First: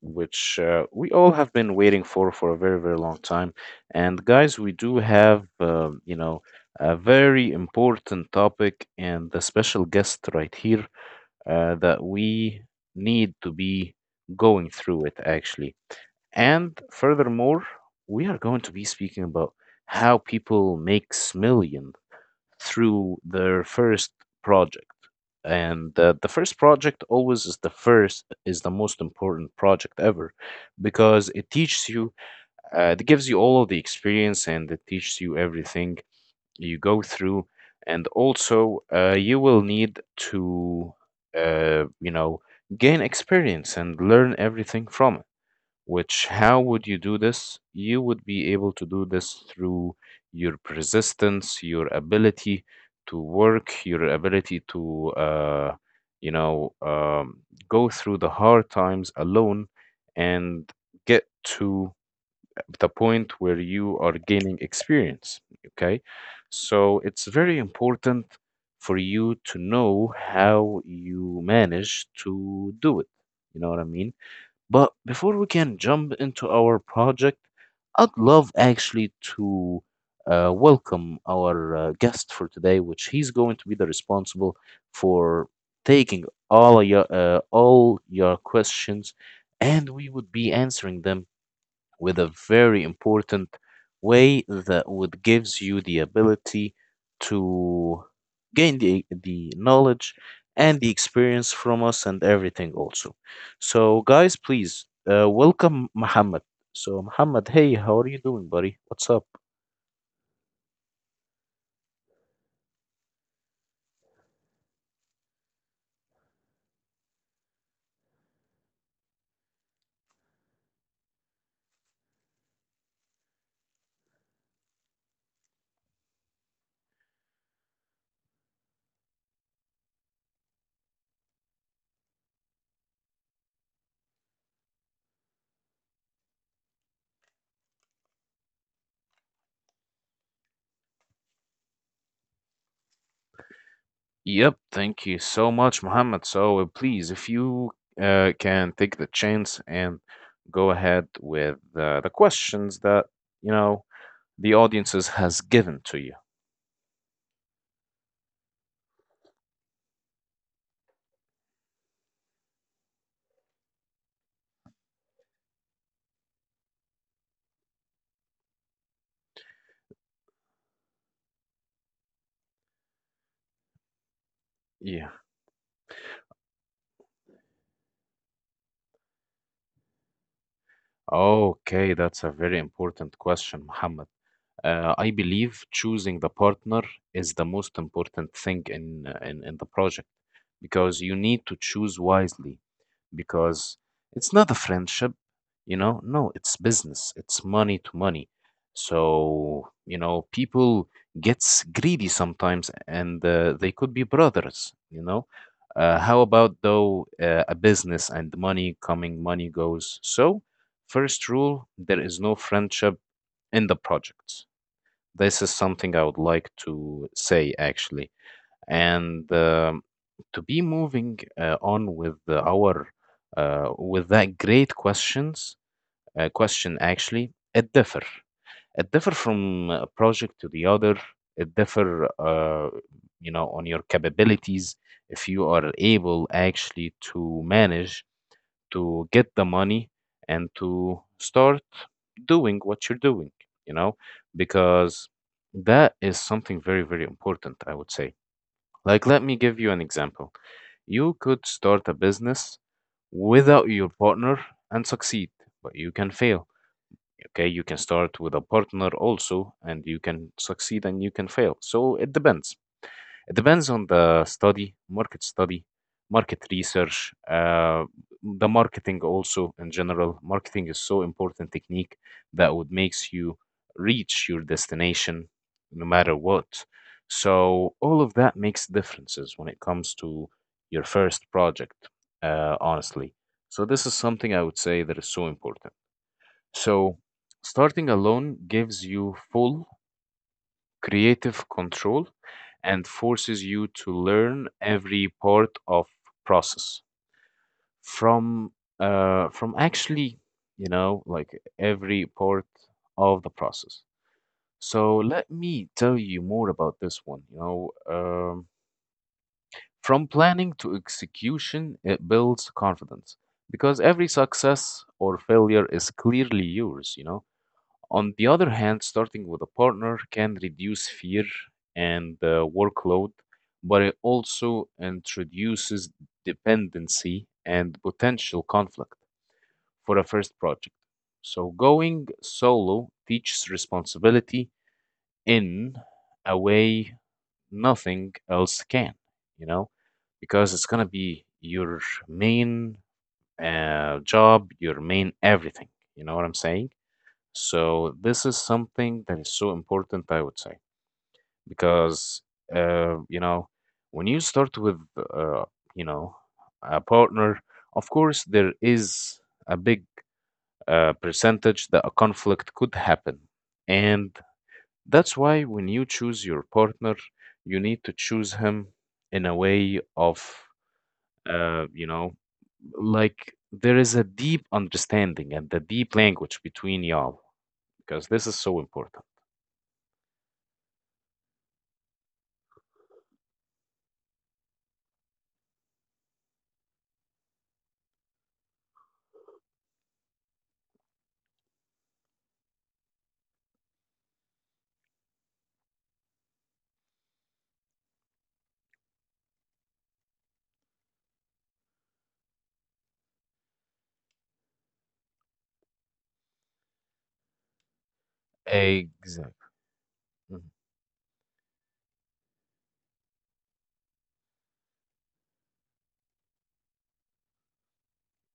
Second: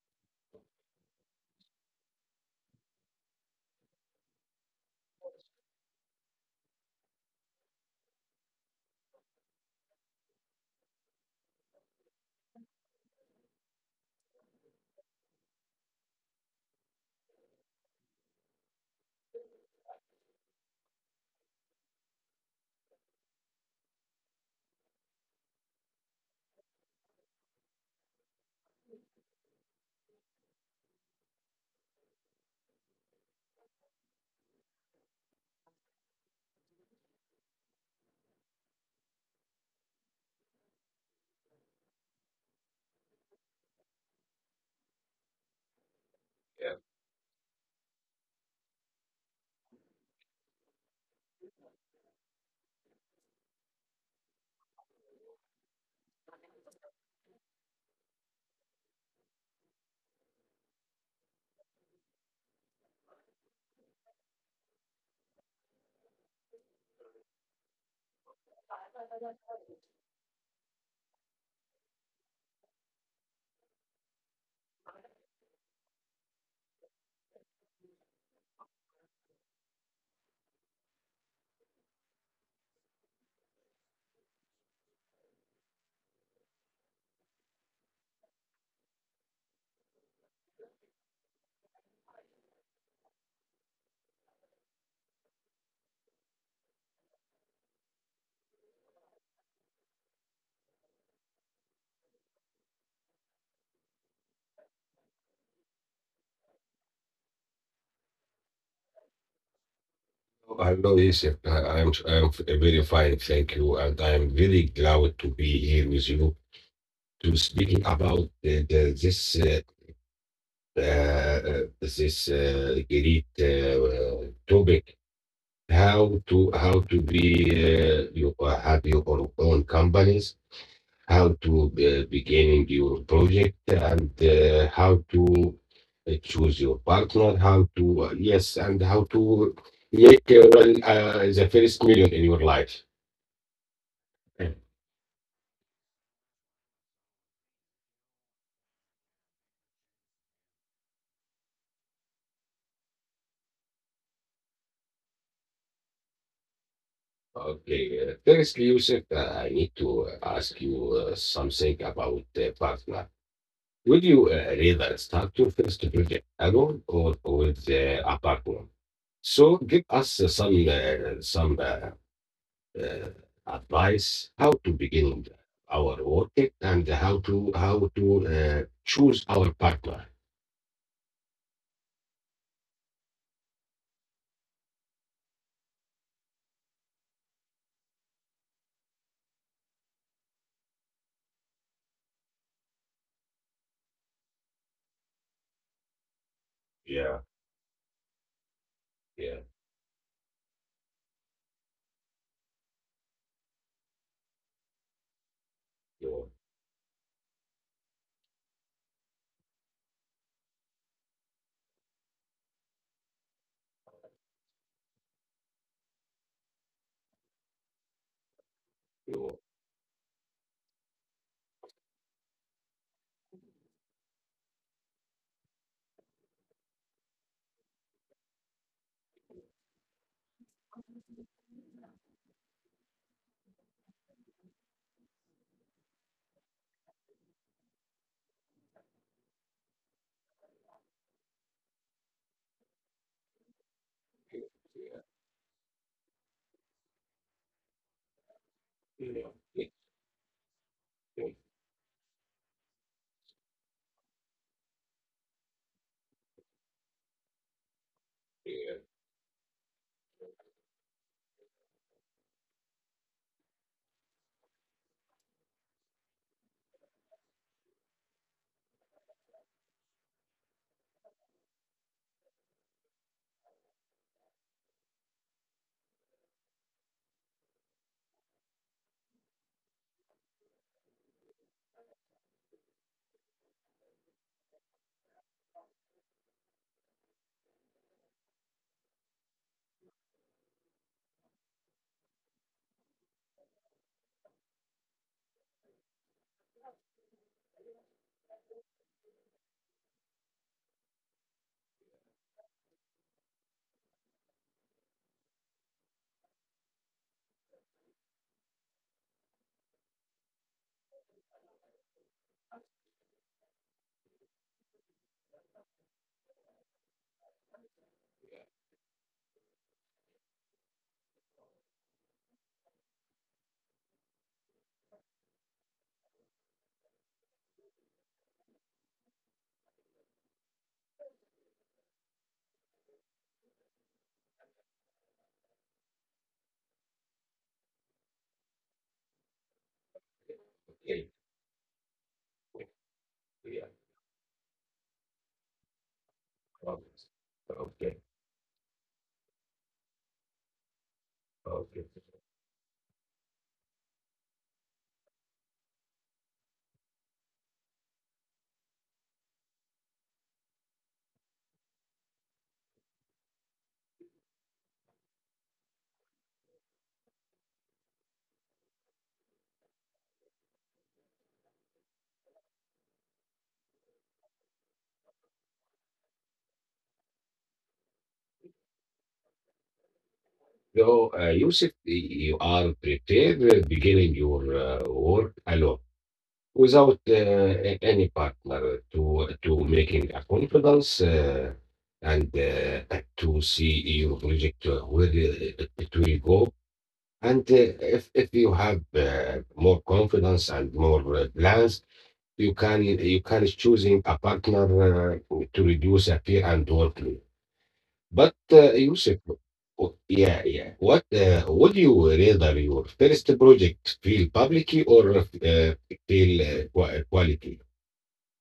which we all have been waiting for a very, very long time. And guys, we do have, a very important topic and a special guest right here that we need to be going through it actually. And furthermore, we are going to be speaking about how people make millions through their first project, and the first project always is the most important project ever, because it teaches you. It gives you all of the experience, and it teaches you everything you go through. And also, you will need to, uh, you know gain experience and learn everything from it. Which, how Yeah. would you do this? You would be able to do this through your persistence, your ability to work, your ability to, you know, um, go through the hard times alone and get to the point where you are gaining experience. Okay. So it's very important for you to know how you manage to do it. You know what I mean? But before we can jump into our project, I'd love actually to welcome our guest for today, which he's going to be the responsible for taking all of your all your questions, and we would be answering them with a very important way that would gives you the ability to gain the knowledge and the experience from us and everything also. So guys, please welcome Muhammad. So Muhammad, hey, how are you doing, buddy? What's up? Hello, Yusuf. I am very fine, thank you, and I am very glad to be here with you to speaking about the, this this great topic, how to be you have your own companies, how to begin your project, and how to choose your partner, how to, yes, and how to make the first million in your life. Yep, Okay. thank you so much, Mohammed. So please, if you can take the chance and go ahead with the questions that you know the audiences has given to you. Okay, firstly, Yusuf, I need to ask you something about the partner. Would you rather start your first project alone or with a partner? So give us some uh, advice how to Yeah. begin our work and how to choose our partner. Okay, that's a very important question, Muhammad. I believe choosing the partner is the most important thing in, in the project, because you need to choose wisely, because it's not a friendship, you know? No, it's business. Yeah, It's money to money. yeah, So, you know, people gets greedy sometimes, and they could be brothers, you know? How you about though a business and money coming, money goes? So, first rule, there is no friendship in the projects. This is something I would like to say actually, you and to be moving on with our with that great questions. Question actually it differ, it differ from a project to the other. It differ, you know, on your capabilities, if you are able actually to manage to get the money and to start doing what you're doing, you know, yeah, because that is something very, very important, I would say. Like, yeah, let me give yeah, you an example. You yeah, could start a business without your partner and succeed, but you can fail. Okay, you can start with a yeah, partner also, and you can succeed and you can fail. So it depends. It depends on the study, market research, the marketing also in general. Marketing is so important technique that would makes you reach your destination no matter what. So all of that makes differences when it comes to your first project, honestly. So this is something I would say that is so important. So starting alone gives you full creative control and forces you to learn every part of process, from from actually you know like every part of the process. So let me tell you more about this one, you know. From planning to execution, it builds confidence, because every success or failure is clearly yours, you know. On the other hand, starting with a partner can reduce fear and workload, but it also introduces dependency and potential conflict for a first project. So, going solo teaches responsibility in a way nothing else can, you know, because it's going to okay, be your main job, your main everything. You know what I'm saying? okay, So this is something that is so important, I would say, okay. because uh, you know, when you start with, you know, a partner, of course there is a big percentage that a conflict could happen. And that's why when you choose your partner, you need to choose him in a way of, uh, you know, like there is a deep understanding and a deep language between y'all, because this is so important. So, Yusuf, you are prepared beginning your work alone, without any partner, to making a confidence and to see your project where it will go, and if you have more confidence and more plans, you can choosing a partner to reduce a fear and workload, but Yusuf, Exactly. oh, yeah Mm-hmm. yeah, what would you rather your first project feel publicly or feel qua- quality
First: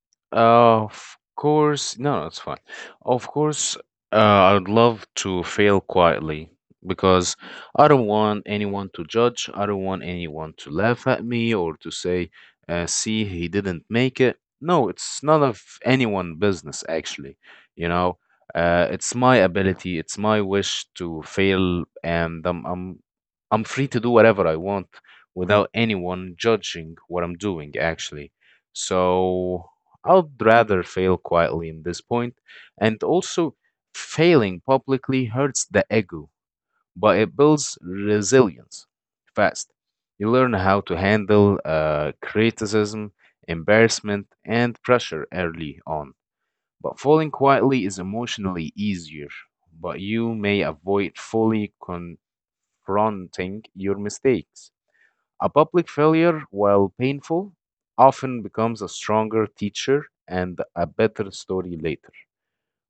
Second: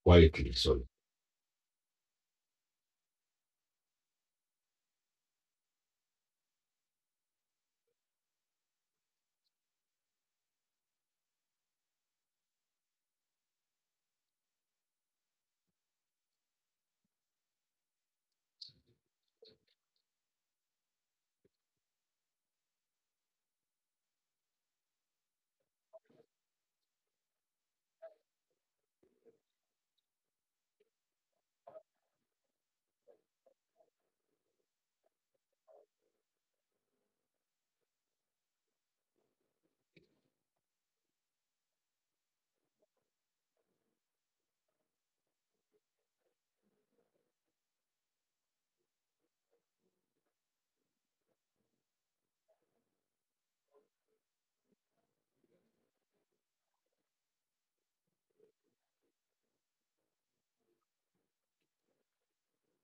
quietly. Sorry. Of course, no, no, it's fine. Of course, I would love to fail quietly, because I don't want anyone to judge. I don't want anyone to laugh at me or to say, see, he didn't make it. No, it's none of anyone business, actually. You know, it's my ability, it's my wish to fail, and I'm free to do whatever I want without anyone judging what I'm doing, actually. So I'd rather fail quietly in this point, and also failing publicly hurts the ego, but it builds resilience fast. You learn how to handle criticism, embarrassment, and pressure early on. But falling quietly is emotionally easier, but you may avoid fully confronting your mistakes. A public failure, while painful, often becomes a stronger teacher and a better story later.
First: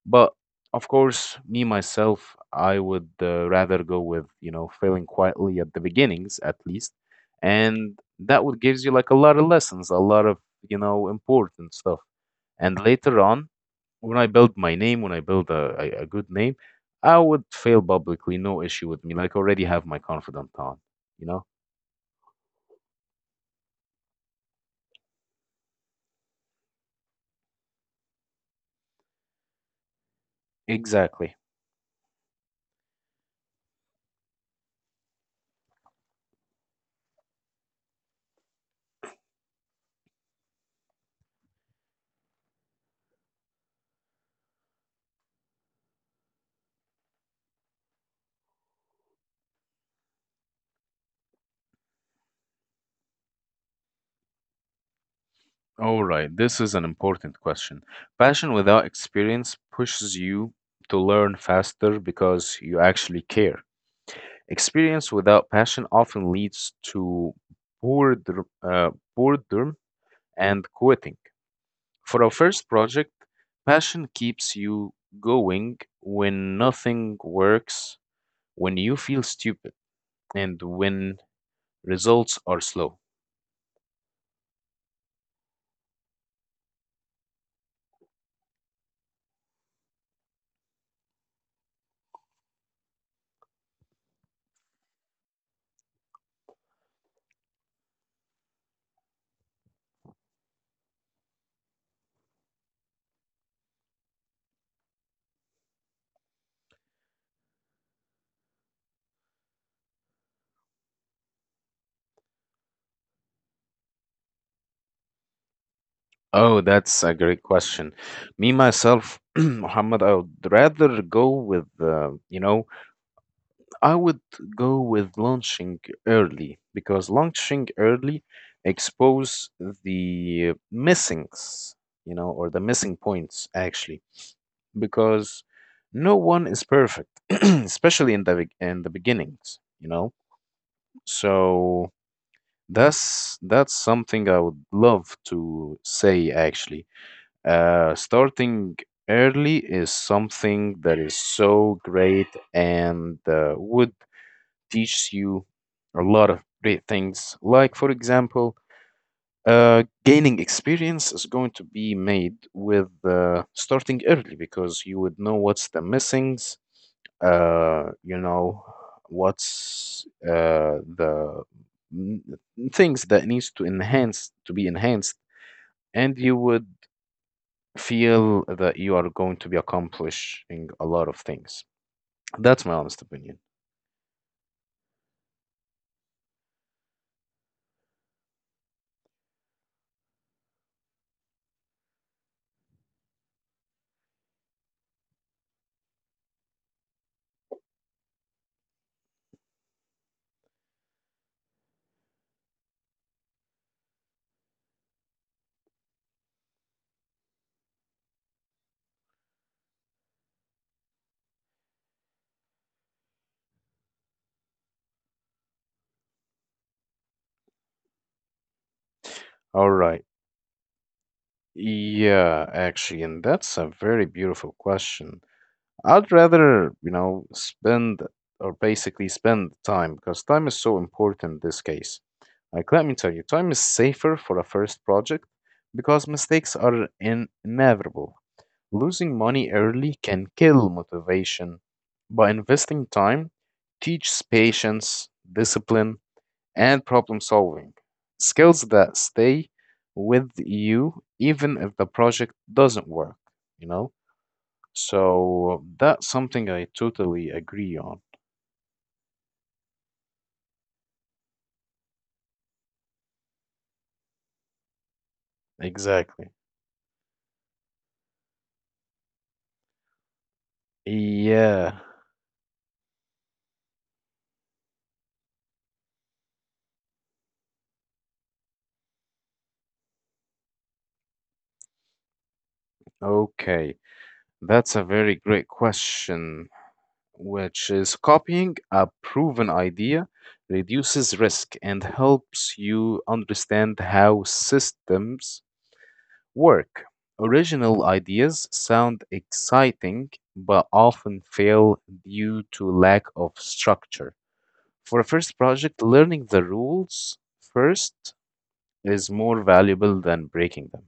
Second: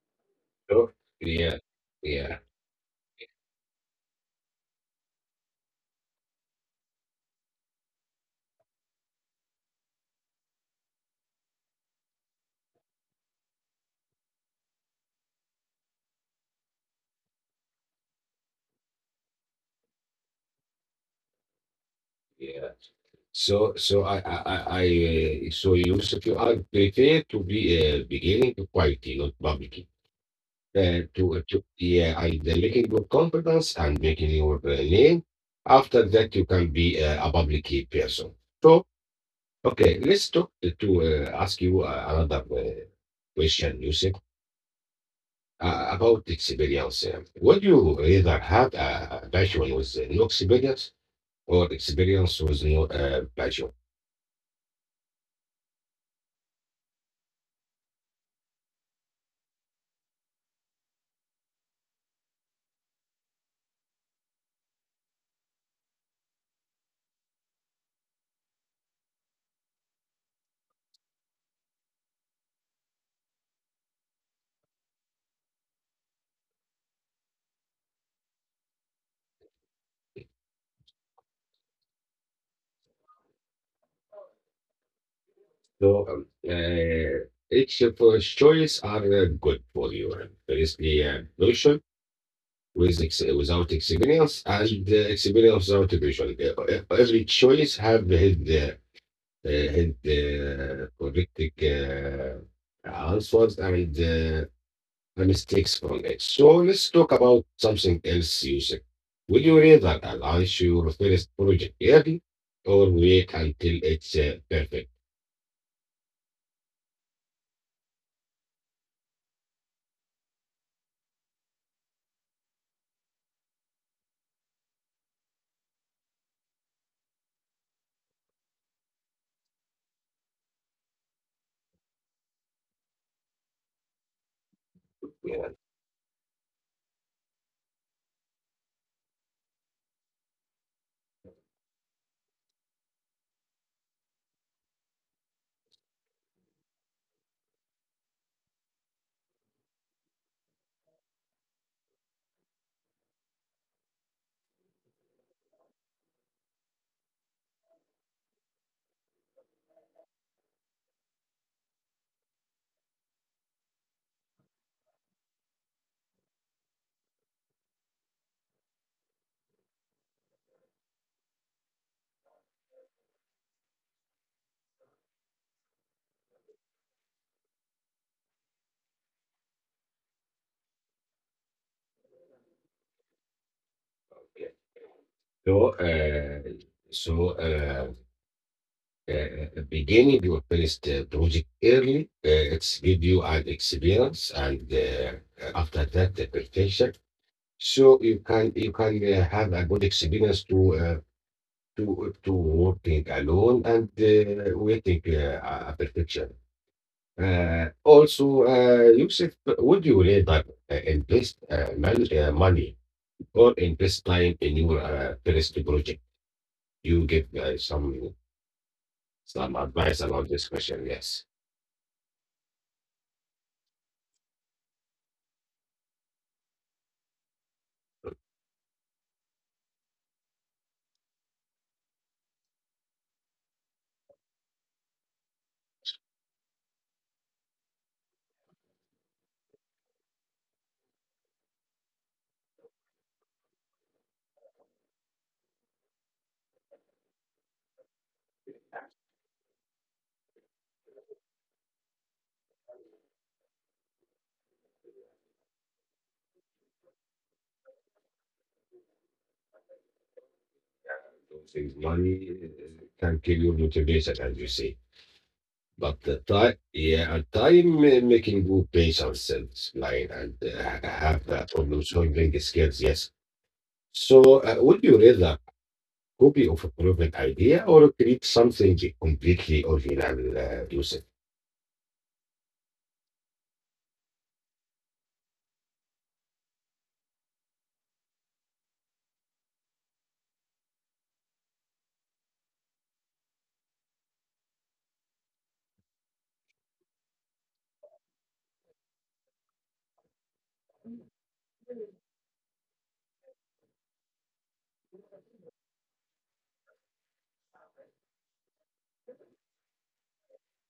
But So of sure? course, Yeah, me myself, yeah, I would rather go with, you know, failing quietly at the beginnings at least. And that would gives you like a lot of lessons, a lot of, you know, important stuff. And later on, when I build my name, when I build a good name, I would fail publicly, no issue with me. Like already have my confidant on, you know? yeah. So so Yusuf, you I prefer to be beginning quietly, not publicly. To Exactly. To yeah, and the making good confidence and making your name. After that, you can be a public person. So okay, let's talk to ask you another question, Yusuf. About experience, would you rather have a passion with no experience or experience was no pleasure. All right, this is an important question. Passion without experience pushes you to learn faster because you actually care. Experience without passion often leads to boredom, boredom and quitting. For our first project, passion keeps you going when nothing works, when you feel stupid, and when results are slow. So each of those choice are good for you. There is the notion with ex- without experience and the experience without vision. Every choice have his correct answers and the mistakes from it. So let's talk about something else, Yusuf. Would you rather launch your first project early or wait until it's perfect? Oh, that's a great question. Me myself, Muhammad, I would rather go with, you know, I would go with launching early, because launching early expose the missings, you know, or the missing points actually, Yeah, because no one is perfect, especially in the in the beginnings, you know. So that's something I would love to say actually. Starting early is something that is so great, and would teach you a lot of great things. Like, for example, gaining experience is going to be made with starting early, because you would know what's the missings, uh, you know, what's n- things that needs to enhance to be enhanced, and you would feel that you are going to be accomplishing a lot of things. That's my honest opinion. yeah. So, uh, so beginning your first project early, it's give you an experience, and after that, the perfection. So you can have a good experience to working alone and waiting a perfection. Also, Yusuf, would you rather invest money or invest time in your first project? You give some All right. advice about this question. Yes, Yeah, actually, and that's a very beautiful question. I'd rather, you know, spend, or basically spend time, because time is so important in this case. Like, let me tell you, time is safer for a first project because mistakes are inevitable. Losing money early can kill motivation. By investing time, teaches patience, discipline, and problem solving skills that stay with you even if the project doesn't work, you know? So that's something I totally agree on. losing money can kill your motivation, as you say. But the Exactly. time, yeah, and time making you pace ourselves, like and have that Yeah. problem solving skills. Yes, so, would you rather copy of a proven idea or create something completely original, Yusuf? Okay. That's a very great question. Which is copying a proven idea reduces risk and helps you understand how systems work. Original ideas sound exciting but often fail due to lack of structure. For a first project, learning the rules first is more valuable than breaking them.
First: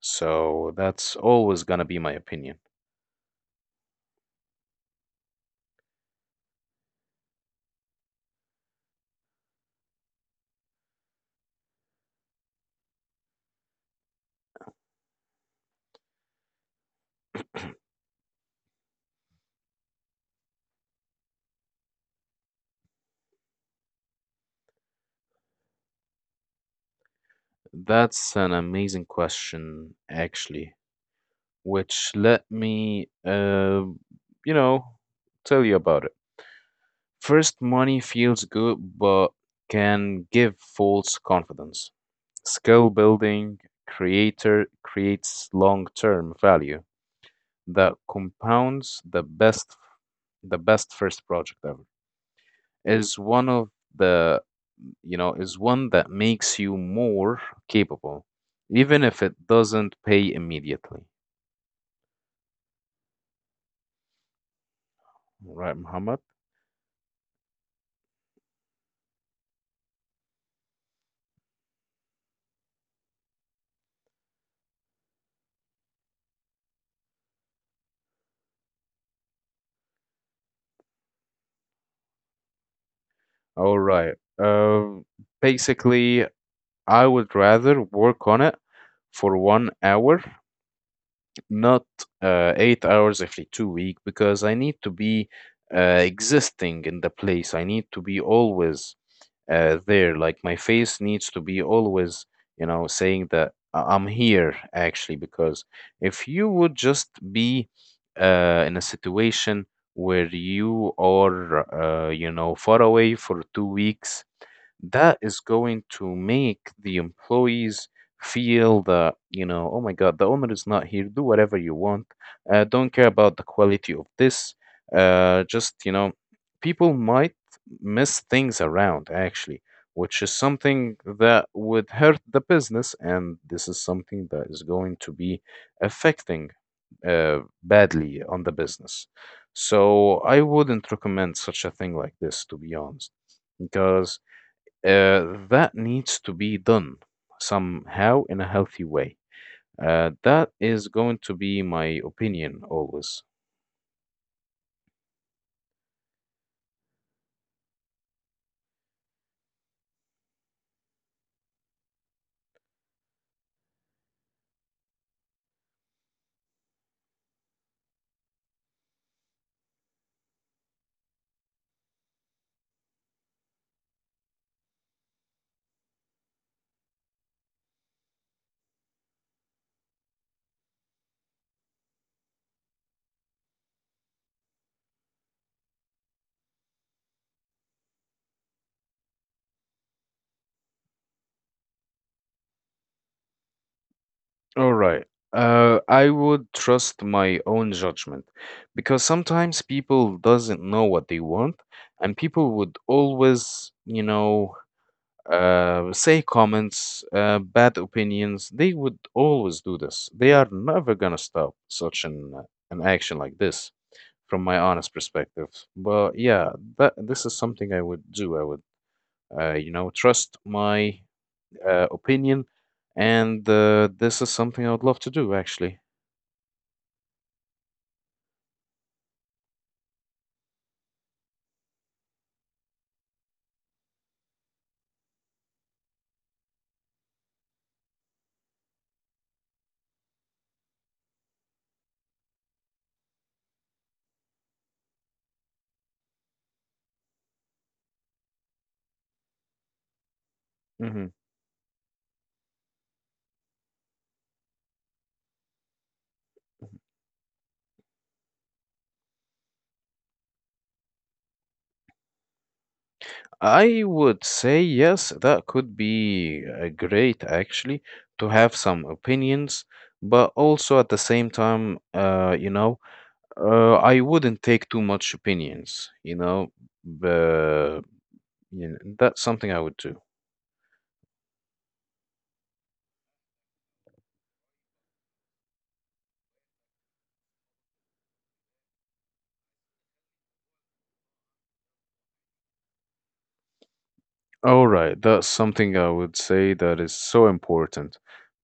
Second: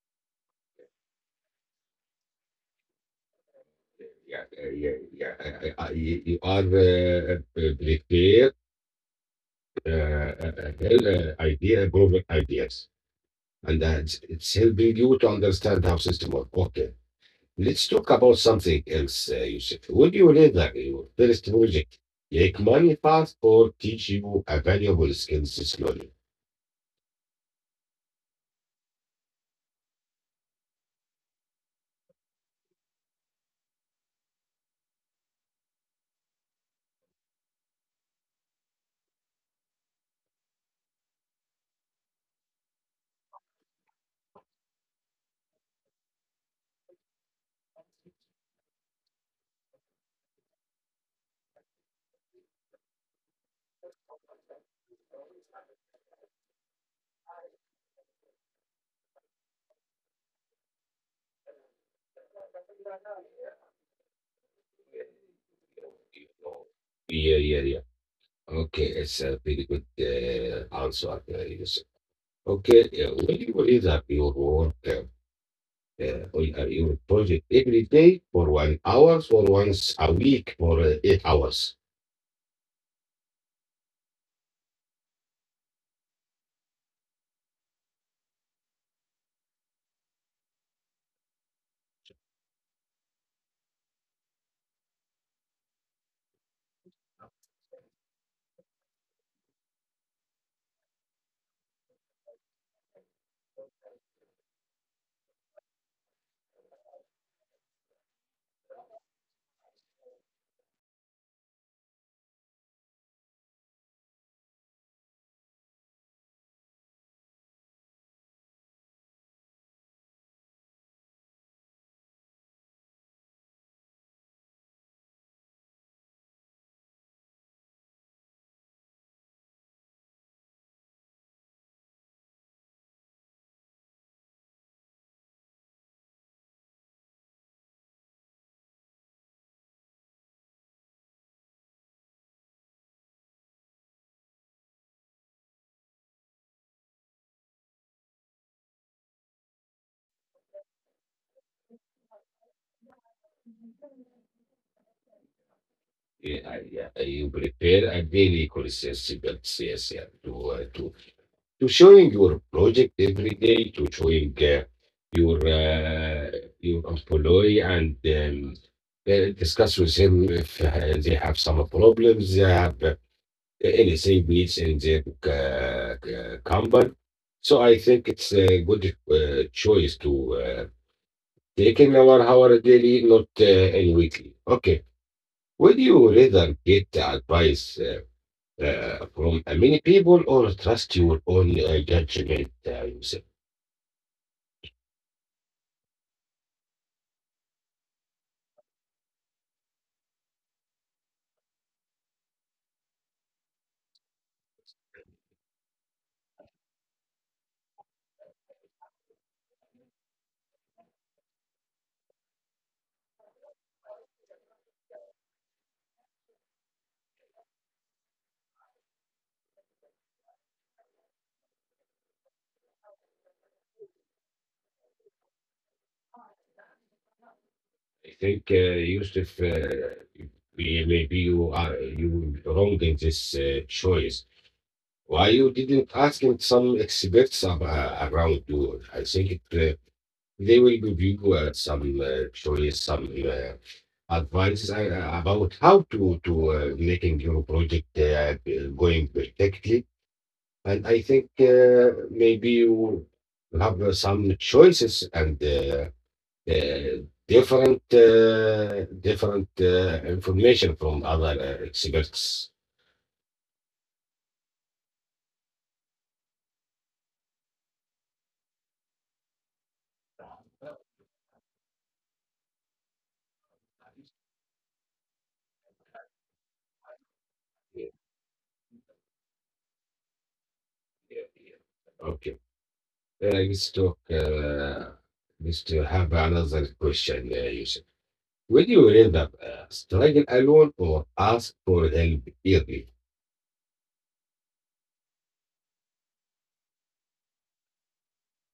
So that's always going to be my opinion. Yeah, yeah, yeah. You you are prepared idea, proven ideas, and it's helping you to understand how system work. Okay. Let's talk about something else, Yusuf. When you learn your first project, it money fast or teach you a valuable skills slowly. That's an amazing question, actually. Which let me, you know, tell you about it. First, money feels good but can give false confidence. Skill building creator creates long-term value that compounds. The best first project ever is one of the, you know, is one that makes you more capable even if it doesn't pay immediately. Right, Muhammad? Yeah, yeah, yeah. Okay, it's a very good answer, Yusuf. Okay, when you raise your work uh, your project every day for 1 hour, for once a week, for 8 hours. All right. Basically, I would rather work on it for 1 hour, not 8 hours every 2 week, because I need to be existing in the place. I need to be always there. Like my face needs to be always, you know, saying that I'm here actually. Because if you would just be in a situation where you are, far away for 2 weeks, that is going to make the employees feel that, you know, oh my God, the owner is not here. Do whatever you want. Don't care about the quality of this. Just, you know, people might miss things around actually, which is something that would hurt the business. And this is something that is going to be affecting badly on the business. So I wouldn't recommend such a thing like this, to be honest, because that needs to be done somehow in a healthy way. That is going to be my opinion always. Yeah, yeah, you prepare a daily crucible, yes, yeah, to showing your project every day, to showing your uh, your employee and discuss with him if they have some problems, they have anything needs in their company. So I think it's a good choice to taking our hour daily, not in weekly. Okay. Would you rather get advice from many people or trust your own judgment, Yusuf? All right. I would trust my own judgment because sometimes people doesn't know what they want, and people would always, say comments, bad opinions. They would always do this. They are never gonna stop such an action like this from my honest perspective. But yeah, that this is something I would do. I would, you know, trust my opinion, and this is something I would love to do actually. I think, Yusuf, we- maybe you are you wrong in this choice. Why you didn't ask some experts around you? I think it, they will give you some advice about how to making your project going perfectly. And I Hmm. think maybe you have some choices and different information from other experts. I would say yes, that could be great actually to have some opinions, but Yeah, also at the same time, I wouldn't take too much opinions, you know, but, yeah, you know, that's something I would do. yeah. Okay. Let's talk. Let's to have another question, Yusuf. When you end up struggling alone or ask for help early, All right, that's something I would say that is so important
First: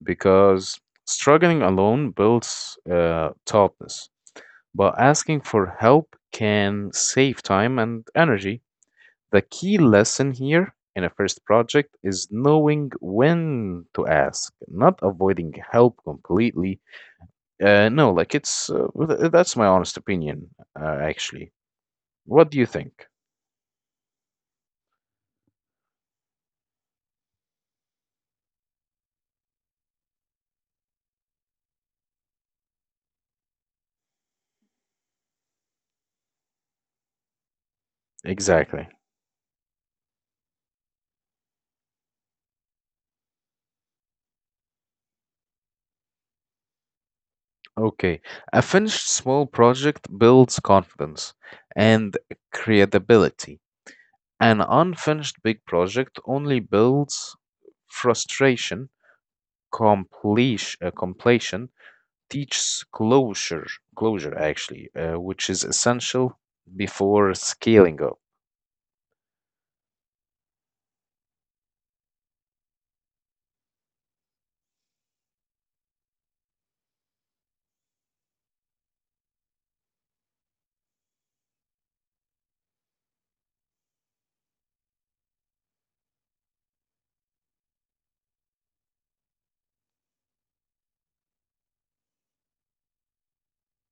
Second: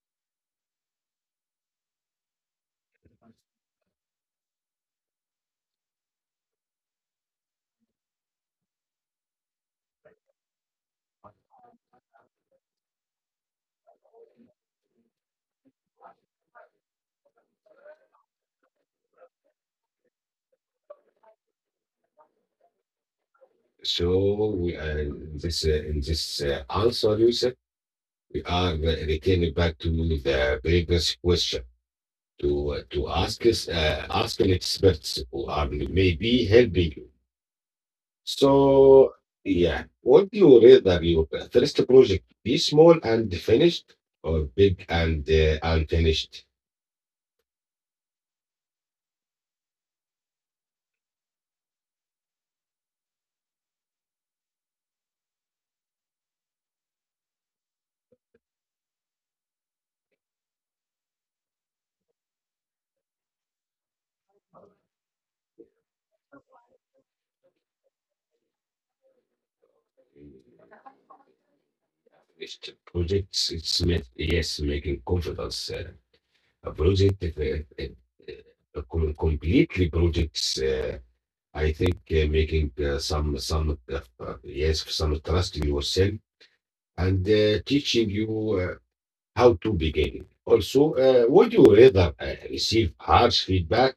because struggling alone builds toughness, but asking for help can save time and energy. The key lesson here in a first project is knowing when to ask, not avoiding help completely. No, like that's my honest opinion, actually. What do you think? so we are in this answer, Yusuf, we are re- returning back to the previous question to ask an experts who are maybe helping you. Exactly. So yeah, what do you rather your first project be small and finished or big and unfinished? Okay, a finished small project builds confidence and credibility. An unfinished big project only builds frustration. Completion teaches closure, closure actually, which is essential before scaling up. Finished projects, it's ma- yes, making confidence. A project, if com- completely projects. I think making some yes some trust in yourself and teaching you uh, how to begin it. Also, would you rather receive harsh feedback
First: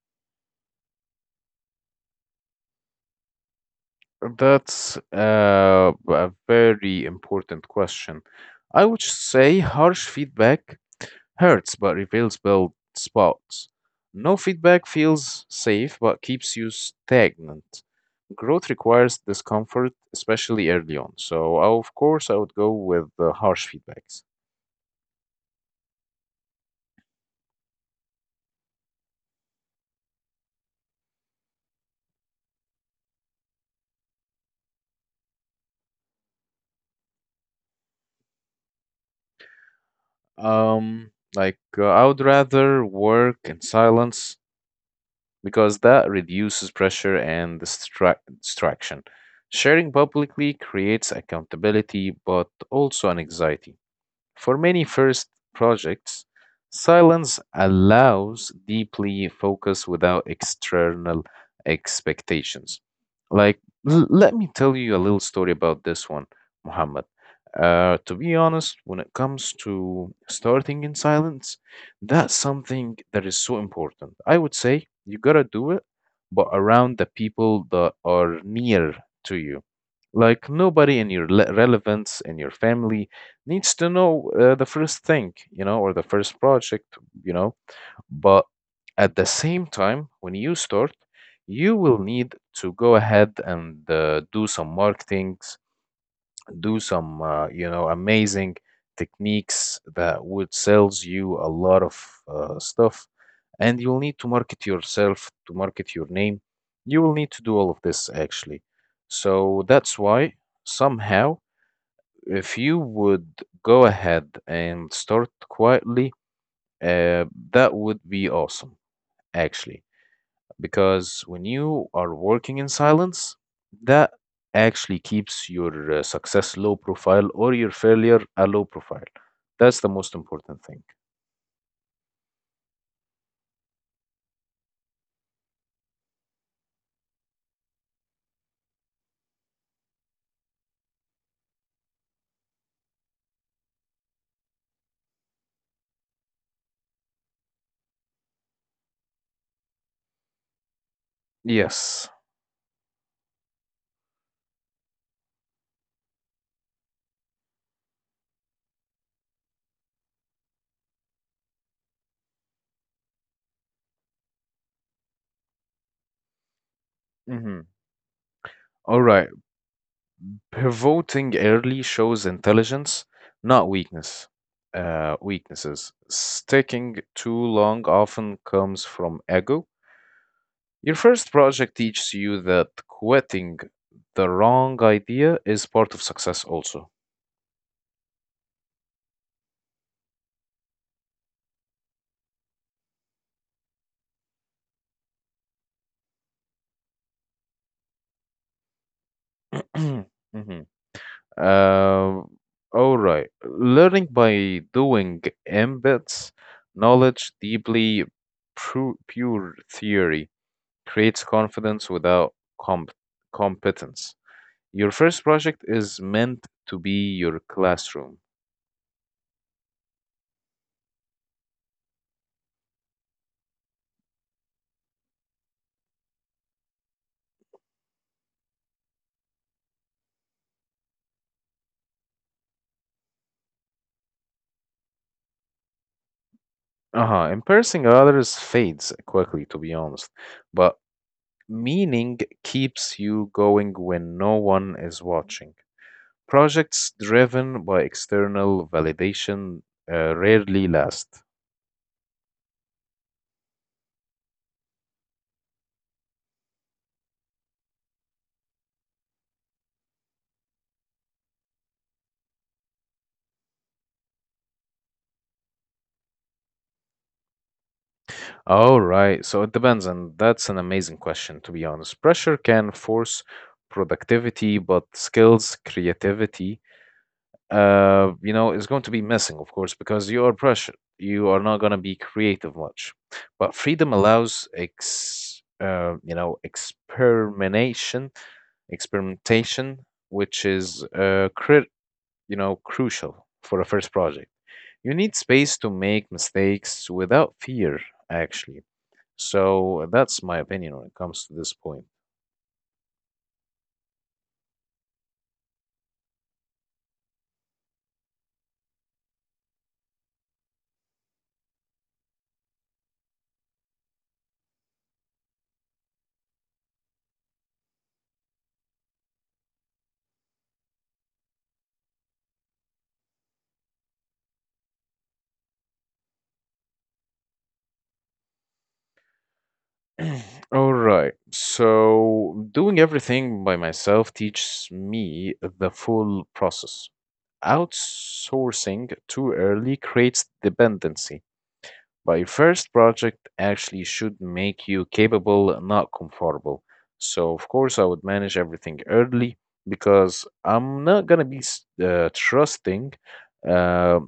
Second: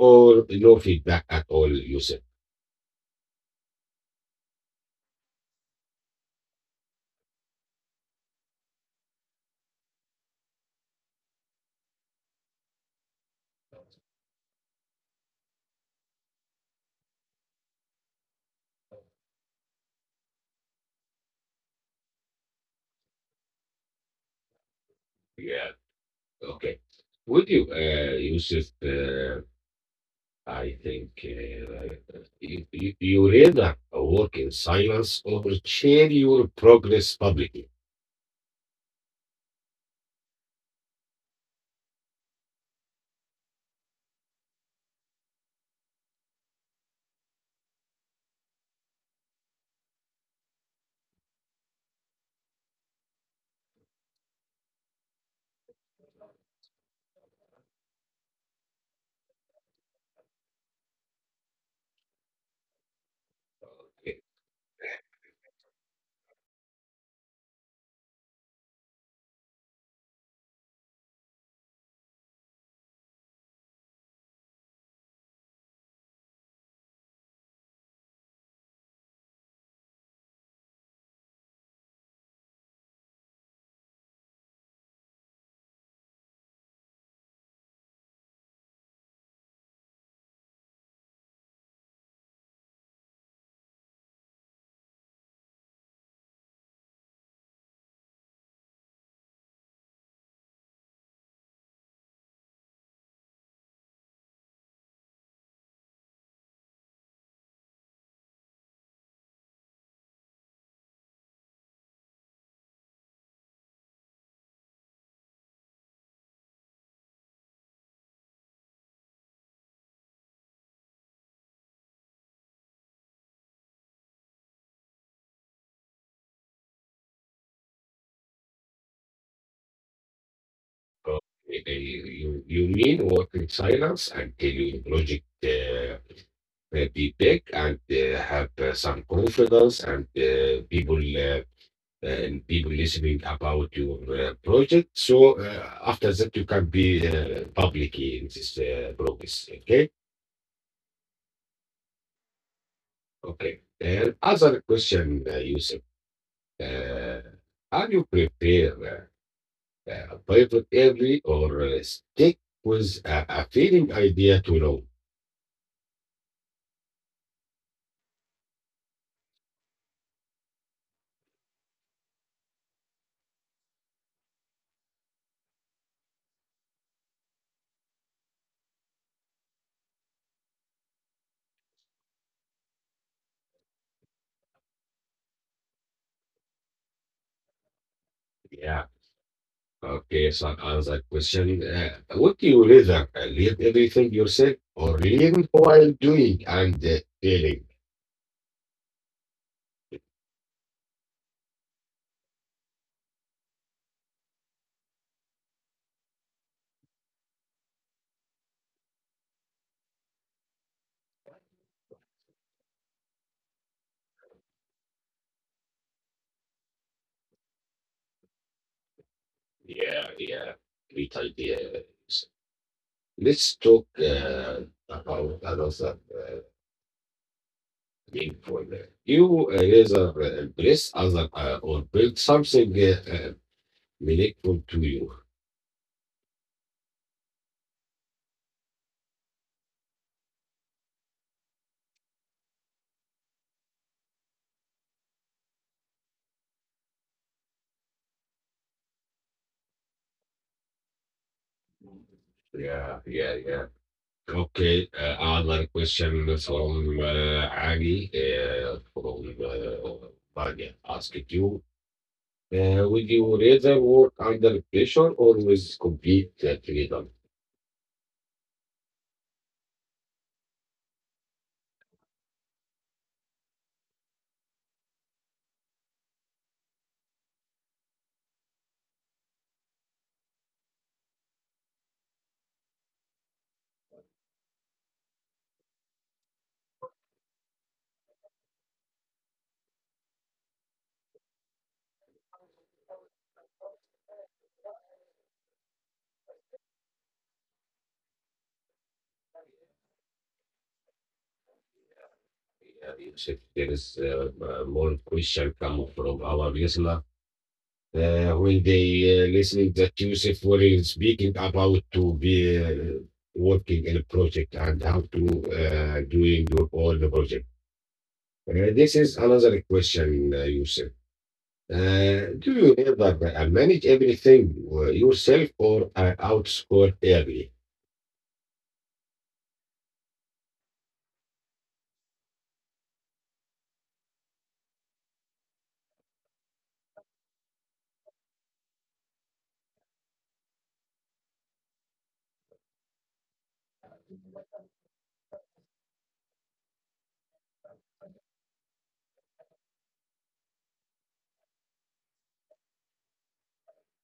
or no feedback at all, Yusuf? That's a very important question. I would say harsh feedback hurts but reveals bald spots. No feedback feels safe but keeps you stagnant. Growth requires discomfort, especially early on. So, of course, I would go with the harsh feedbacks. Yeah. Okay. Would you, Yusuf? I think you rather work in silence or share your progress publicly. Like I would rather work in silence because that reduces pressure and distraction. Sharing publicly creates accountability, but also an anxiety. For many first projects, silence allows deeply focus without external expectations. Like, let me tell you a little story about this one, Muhammad. To be honest, when it comes to starting in silence, that's something that is so important. I would say you gotta do it, but around the people that are near to you. Like nobody in your relevance, in your family, needs to know the first thing, you know, or the first project, you know. But at the same time, when you start, you will need to go ahead and do some marketings, do some, amazing techniques that would sells you a lot of stuff. And you'll need to market yourself, to market your name. You will need to do all of this actually. So that's why somehow if you would go ahead and start quietly, uh, that would be awesome, actually. Because when you are working in silence, that actually keeps your success low profile or your failure a low profile. That's the most important thing. Uh, You, you mean work in silence until your project be big and have some confidence and uh, people listening about your project. So after that, you can be public in this progress. Okay, Yes. okay. And other question, Yusuf. Uh, how do you prepare a pivot early or stick with a feeling idea too long? Mm-hmm. All right. Pivoting early shows intelligence, not weakness. Weaknesses. Sticking too long often comes from ego. Your first project teaches you that quitting the wrong idea is part of success also. Yeah. Okay, so I like, question, what do you rather read everything yourself or reading while doing and feeling? Hmm. Uh, all right. Learning by doing embeds knowledge deeply. Pure theory creates confidence without comp- competence. Your first project is meant to be your classroom. Yeah, yeah, great idea. Let's talk about another mean for that. You either impress other or build something meaningful to you. Uh huh. Embarrassing others fades quickly, to be honest. But meaning keeps you going when no one is watching. Projects driven by external validation rarely last. Yeah, yeah, yeah. Okay, another question from Ali from Banya asked you. Would you rather work under pressure or with complete freedom? All right, so it depends, and that's an amazing question, to be honest. Pressure can force productivity, but skills, creativity, is going to be missing, of course, because you are pressured. You are not going to be creative much. But freedom allows experimentation experimentation, which is crucial for a first project. You need space to make mistakes without fear, actually. So that's my opinion when it comes to this point. Yeah, if there is more question come from our listener, when they listening that Yusuf were speaking about to be working in a project and how to doing all the project. This is another question, Yusuf. Do you ever manage everything yourself or outsource early? All right. So doing everything by myself teaches me the full process. Outsourcing too early creates dependency. But your first project actually should make you capable, not comfortable. So, of course, I would manage everything early because I'm not going to be trusting uh,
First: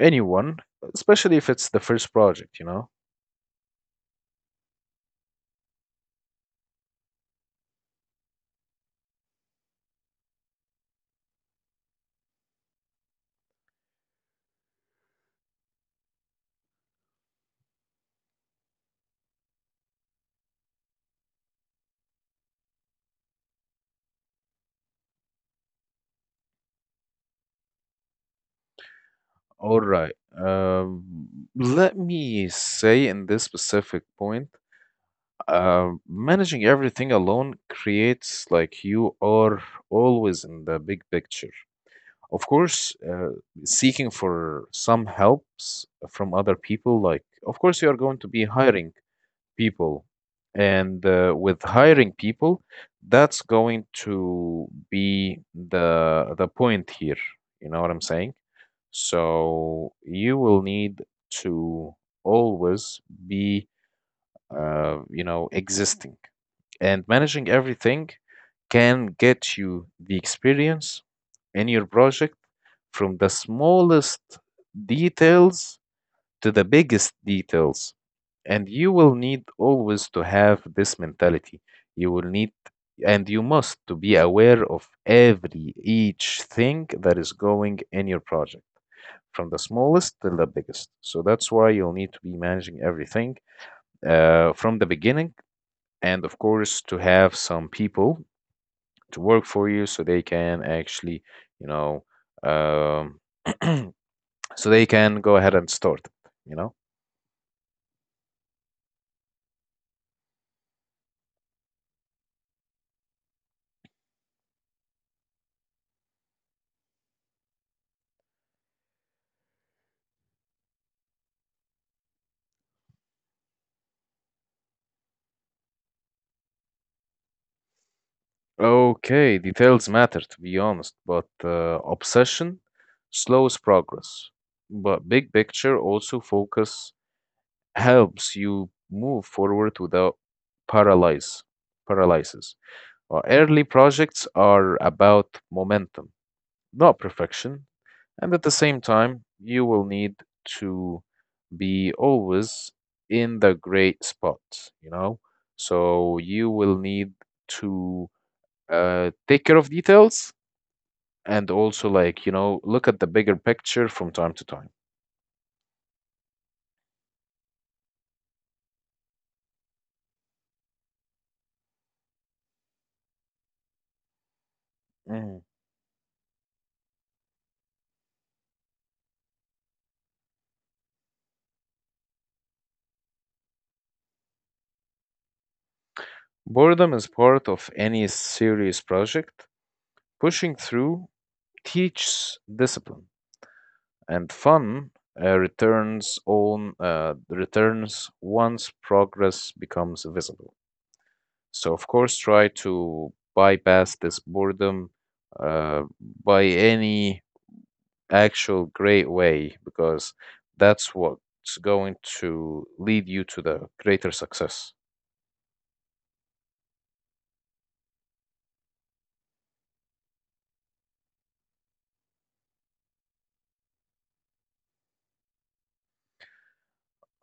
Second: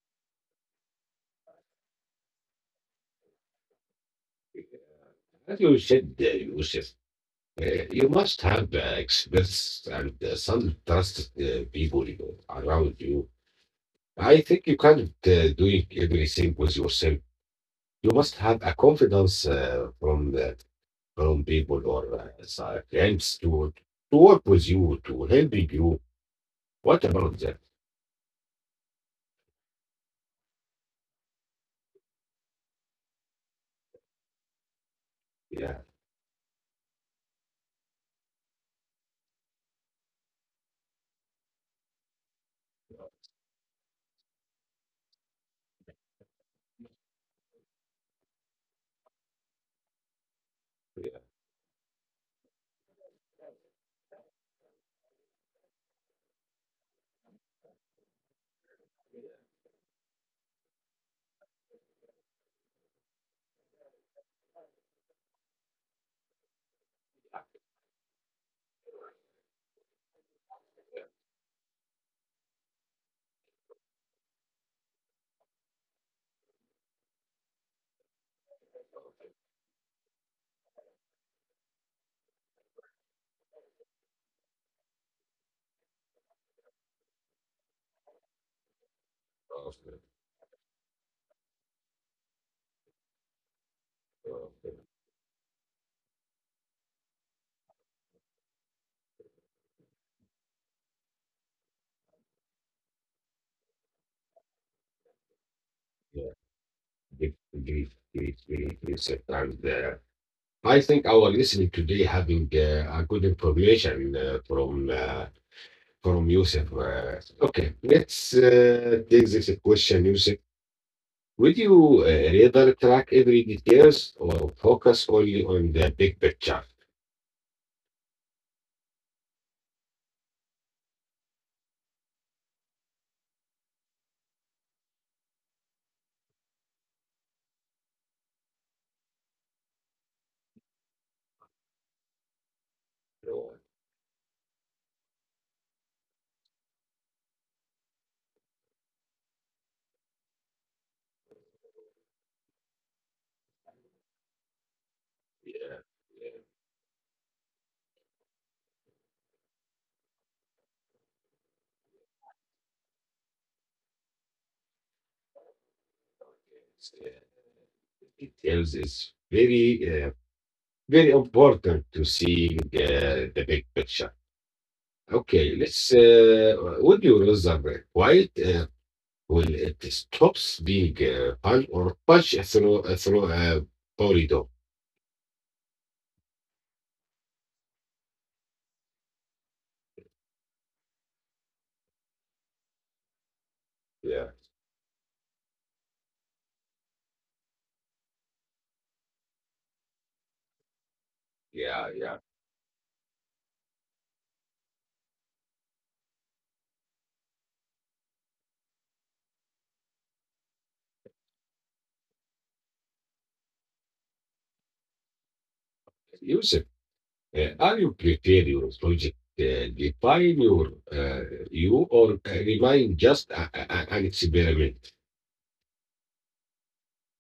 anyone, especially if it's the first project, you know? As you said, Yusuf, uh, you must have experts and some trusted people around you. I think you can't do everything with yourself. You must have a confidence from from people or friends to work with you to helping you. What about that? All right. Let me say in this specific point, Yeah. Managing everything alone creates like you are always in the big picture. Of course, seeking for some helps from other people, like, of course, you are going to be hiring people. And with hiring people, that's going to be the point here. You know what I'm saying? So you will need to always be, existing, and managing everything can get you the experience in your project from the smallest details to the biggest details. And you will need always to have this mentality. You will need and you must to be aware of every each thing that is going in your project from the Uh, smallest till the biggest. So that's why you'll need to be managing everything uh, from the beginning, and of course to have some people to work for you so they can actually, you know um, so they can go ahead and store them, Yeah, you know? big, big, big, big, big sometimes there. I think our listening today having a good information from Yusuf. Okay, let's take this question, Yusuf. Would you rather track every details or focus only on the big picture? Okay, details matter to be honest, but obsession slows progress. But big picture also focus helps you move forward without paralyze paralysis. Know, Early projects are about momentum, not perfection. And at the same time, you will need to be always in the great spot, you know? yeah, So you yeah, will need to take care of details and also, like, you know, look at the bigger picture from time to time. it's, details is very, very important to seeing the big picture. Mm. Okay, let's. Would you rather be quiet when it stops being fun or punch through a corridor? Boredom is part of any serious project. Pushing through teaches discipline, Yeah, and fun returns once progress becomes visible. So of yeah, course, yeah. try to bypass this boredom uh, by any actual great way because that's what's going to lead you to the greater success. Yusuf, are you prepared your project? Define your you or remain just an experiment?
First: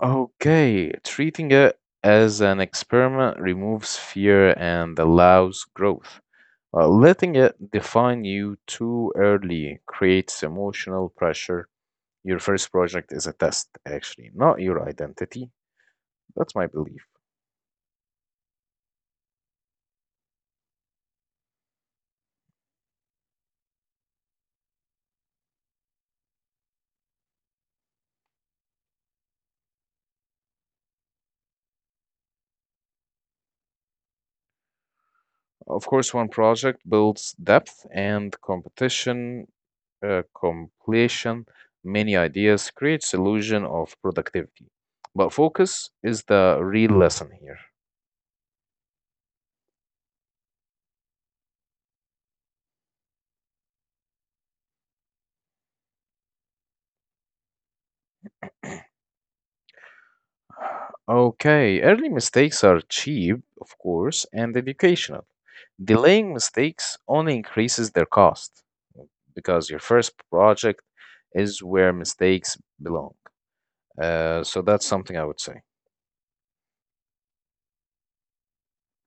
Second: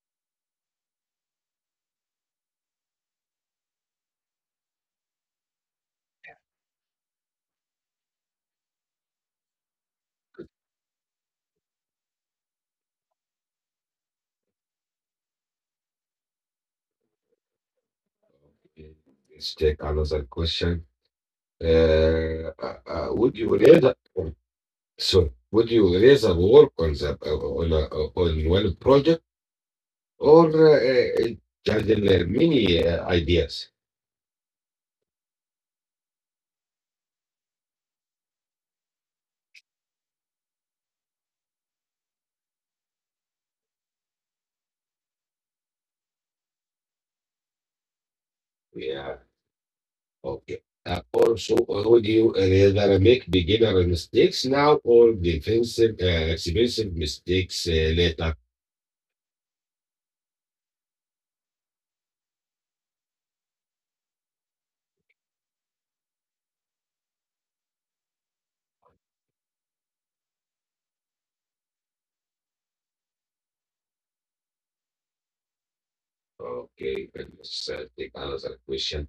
Okay, treating it as an experiment removes fear and allows growth. Letting it define you too early creates emotional pressure. Your first project is a test, actually, not your identity. That's my belief. Let's take another question. Uh, would you rather, so would you rather work on the on one project or just many ideas? Of course, one project builds depth and competition, completion. Many ideas creates illusion of productivity. But focus is the real lesson here. Yeah, okay. Also, would you rather make beginner mistakes now or expensive mistakes later? Okay, early mistakes are cheap, of course, and educational. Delaying mistakes only increases their cost because your first project is where mistakes belong. So that's something I would say. Okay, and let's take another question.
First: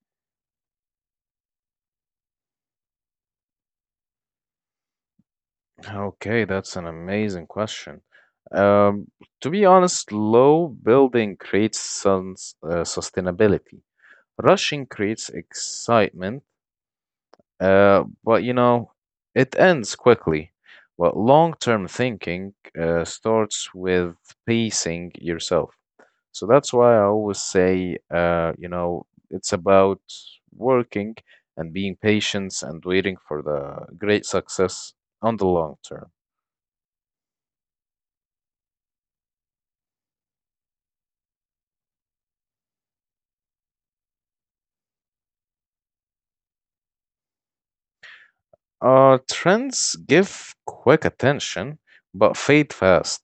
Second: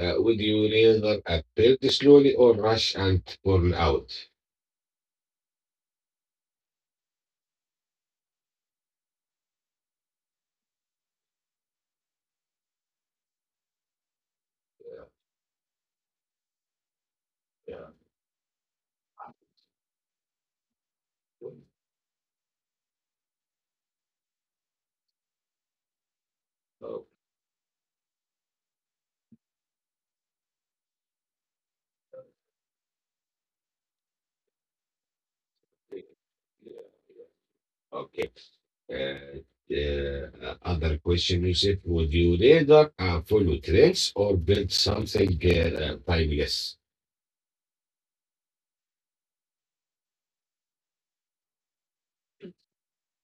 Would you rather build slowly or rush and burn out? Okay, that's an amazing question. Um, to be honest, low building creates some sustainability. Rushing creates excitement. Yeah. Yeah. But you know, it ends quickly. But long term thinking starts with pacing yourself. So that's why I Okay, always say, you know, it's about working and being patient and waiting for the great success on the long term. yeah, okay. Uh, the other question you said, would you rather follow trends or build something timeless? Trends give quick attention, but fade fast,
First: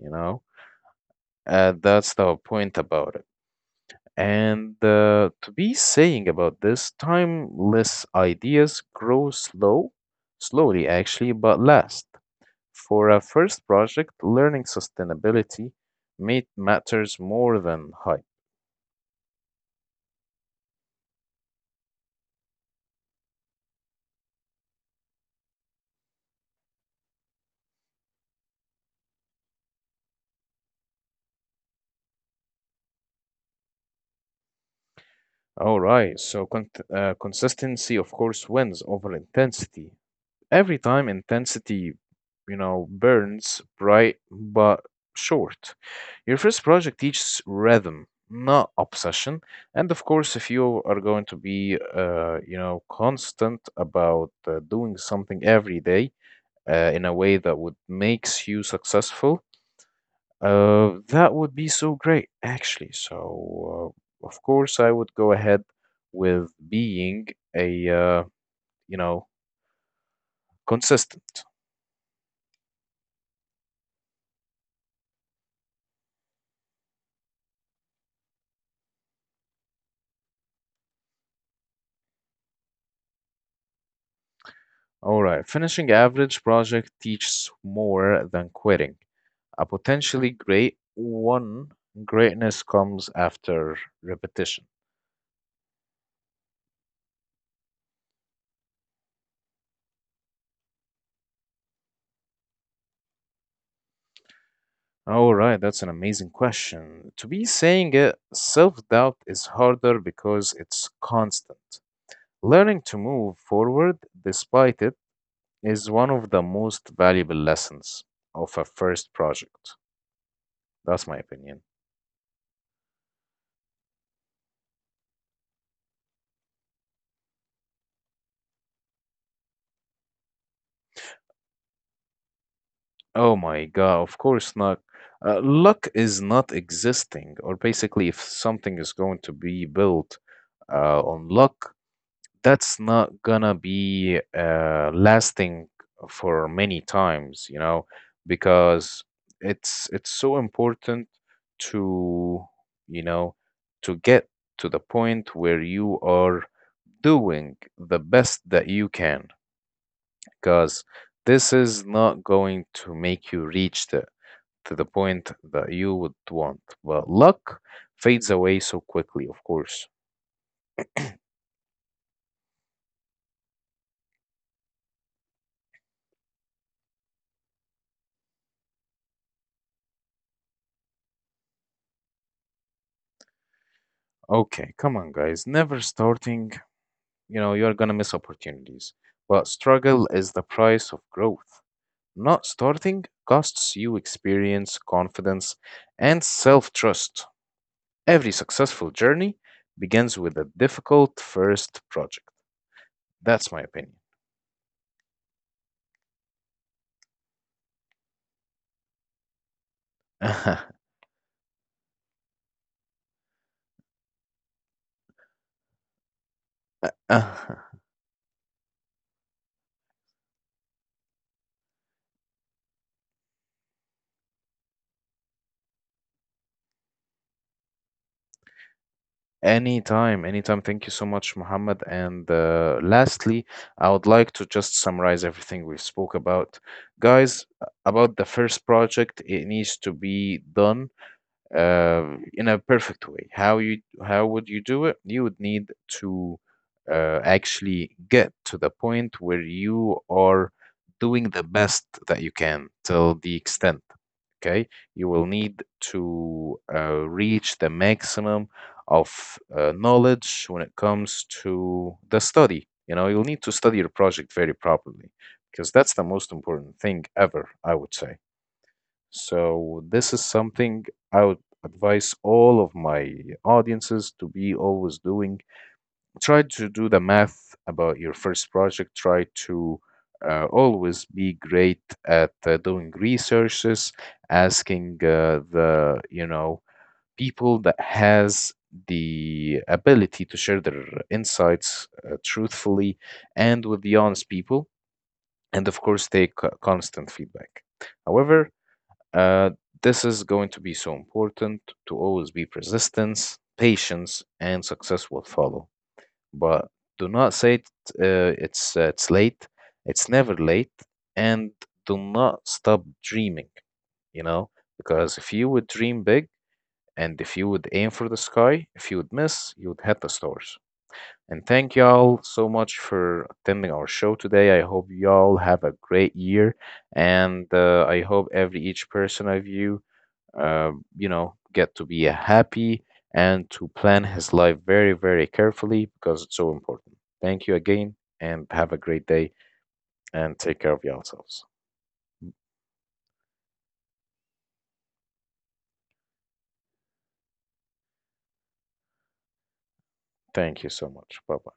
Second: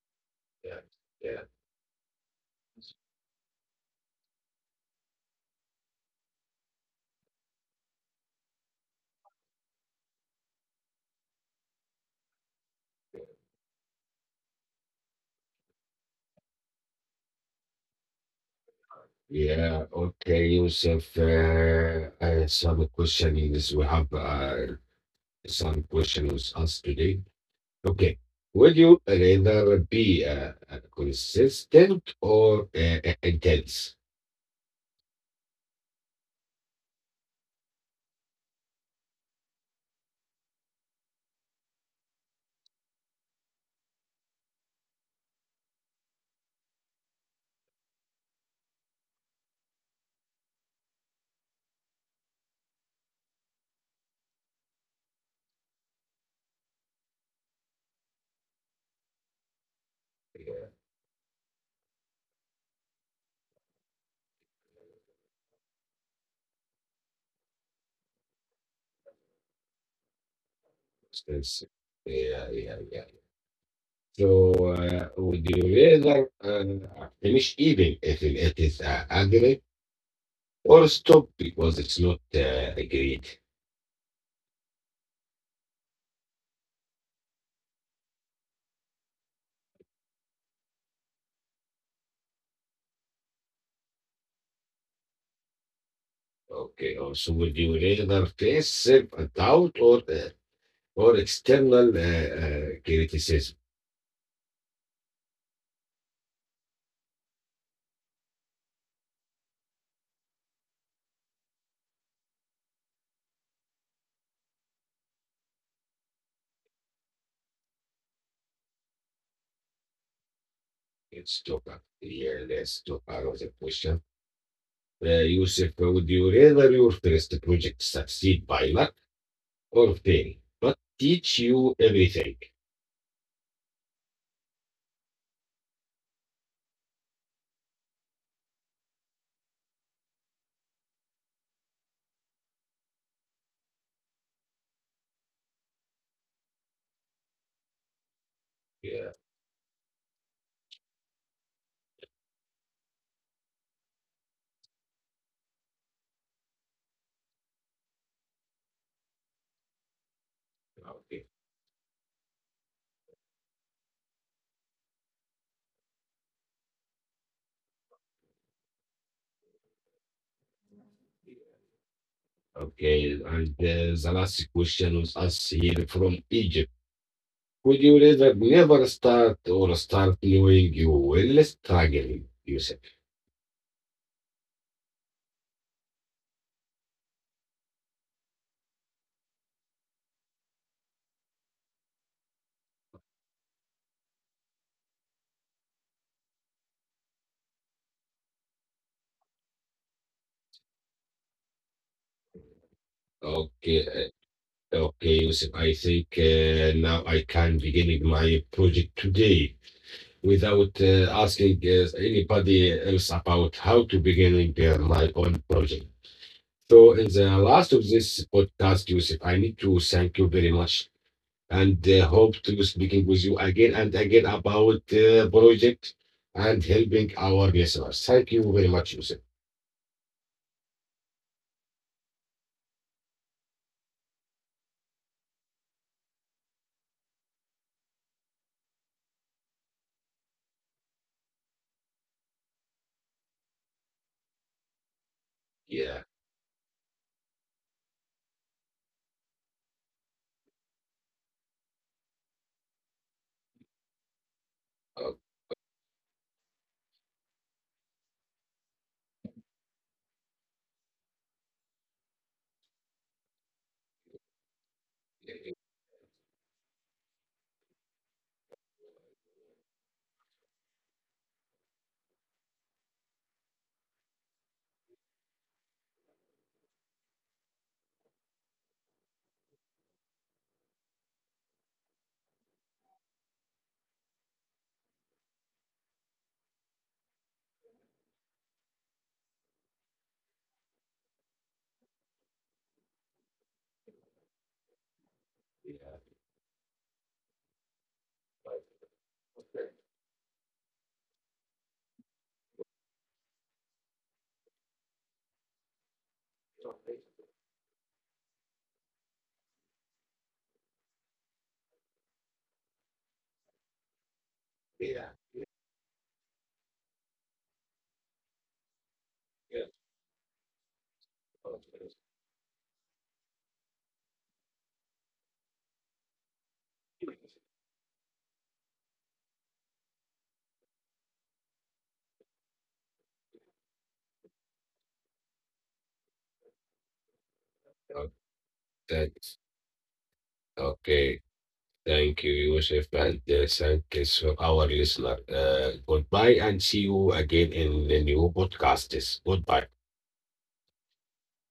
you know? Yeah, yeah, That's the point about it. And to be saying about this, timeless ideas grow slow, slowly actually, but last. For a first project, learning sustainability matters more than hype. yeah. Okay, Yusuf. Some questionings we have some questions asked today. Okay, would you rather be consistent or intense? All right, so consistency, of course, wins over intensity. Every time intensity, you know, burns bright but short. Your first project teaches rhythm, not obsession. And of course, if you are going to be, constant about doing something every day in a way that would makes you successful, Yeah, that would be so great, actually. So, of course, I would go ahead with being a, uh, you know, consistent. consistent. Yeah, yeah, yeah. So with the razor, finish even if it is agreed or stop because it's not agreed. All right. Finishing average project teaches more than quitting a potentially great one. Greatness comes after repetition. Okay, also with the razor face self doubt or or external criticism. All right, that's an amazing question. To be saying it, self doubt is harder because it's constant. Learning to move forward despite it is one of the most valuable lessons of a first project. That's my It's too opinion. bad. Yeah, let's talk about the question. Yusuf, would you rather your first project succeed by luck or fail, but teach you everything? Oh my God, of course not. Luck is not existing, or basically, if something is going to be built on luck, that's not gonna be lasting for many times, you know, because Yeah, it's so important to, you know, to get to the point where you are doing the best that you can, because okay. this is not going to make you reach the to the point that you would want. But luck fades away so quickly, of course. Okay, and the last question was asked here from Egypt. Would you rather never start or start knowing you will struggle, Yusuf? Okay, come on, guys. Never starting, you know, you're gonna miss opportunities. But struggle is the price of growth. Not starting costs you experience, confidence, and self trust. Every successful journey begins with a difficult first project. That's my Okay, opinion. Okay, Yusuf. I think now I can begin my project today without asking anybody else about how to begin my own project. So, in the last of this podcast, Yusuf, I need to thank you very much and hope to speaking with you again and again about project and helping our listeners. Thank you very much, Yusuf. Anytime, anytime. Thank you so much, Mohammed. And lastly, I would like to just summarize everything we spoke about. Guys, about the first project, it needs to be done in a perfect way. How would you do it? You would need Yeah. to actually get to the point where you are doing the best that you can till the extent. Okay, you Okay. will need to reach the maximum of knowledge when it comes to the study. You know, you'll need to study your project very properly because that's the most important thing ever, I would say. So this is something I would advise all of my audiences to be always doing. Try to do the math about your first project. Try to always be great at doing researches, asking the you know people that has the ability to share their insights truthfully and with the honest people, and of course take constant feedback. However, uh, this is going to be so important to always be persistence, patience, and success will follow. But do not say it, it's late. It's never late, and do not stop dreaming. You know, Yeah. because if you would dream big and if you would aim for the sky, if you would miss, Yeah. you would hit the stars. And thank y'all so much for attending our show today. I hope y'all have a great year, and I hope every each person of you you know, get to be happy and to plan his life very, very carefully because it's so important. Thank you again Okay. and have a great day Thanks. and take care of Okay. yourselves. Thank you, Yusuf, and thank you to our listener. Goodbye, and see you again in the new podcasts. Goodbye. Thank you so much. Bye bye.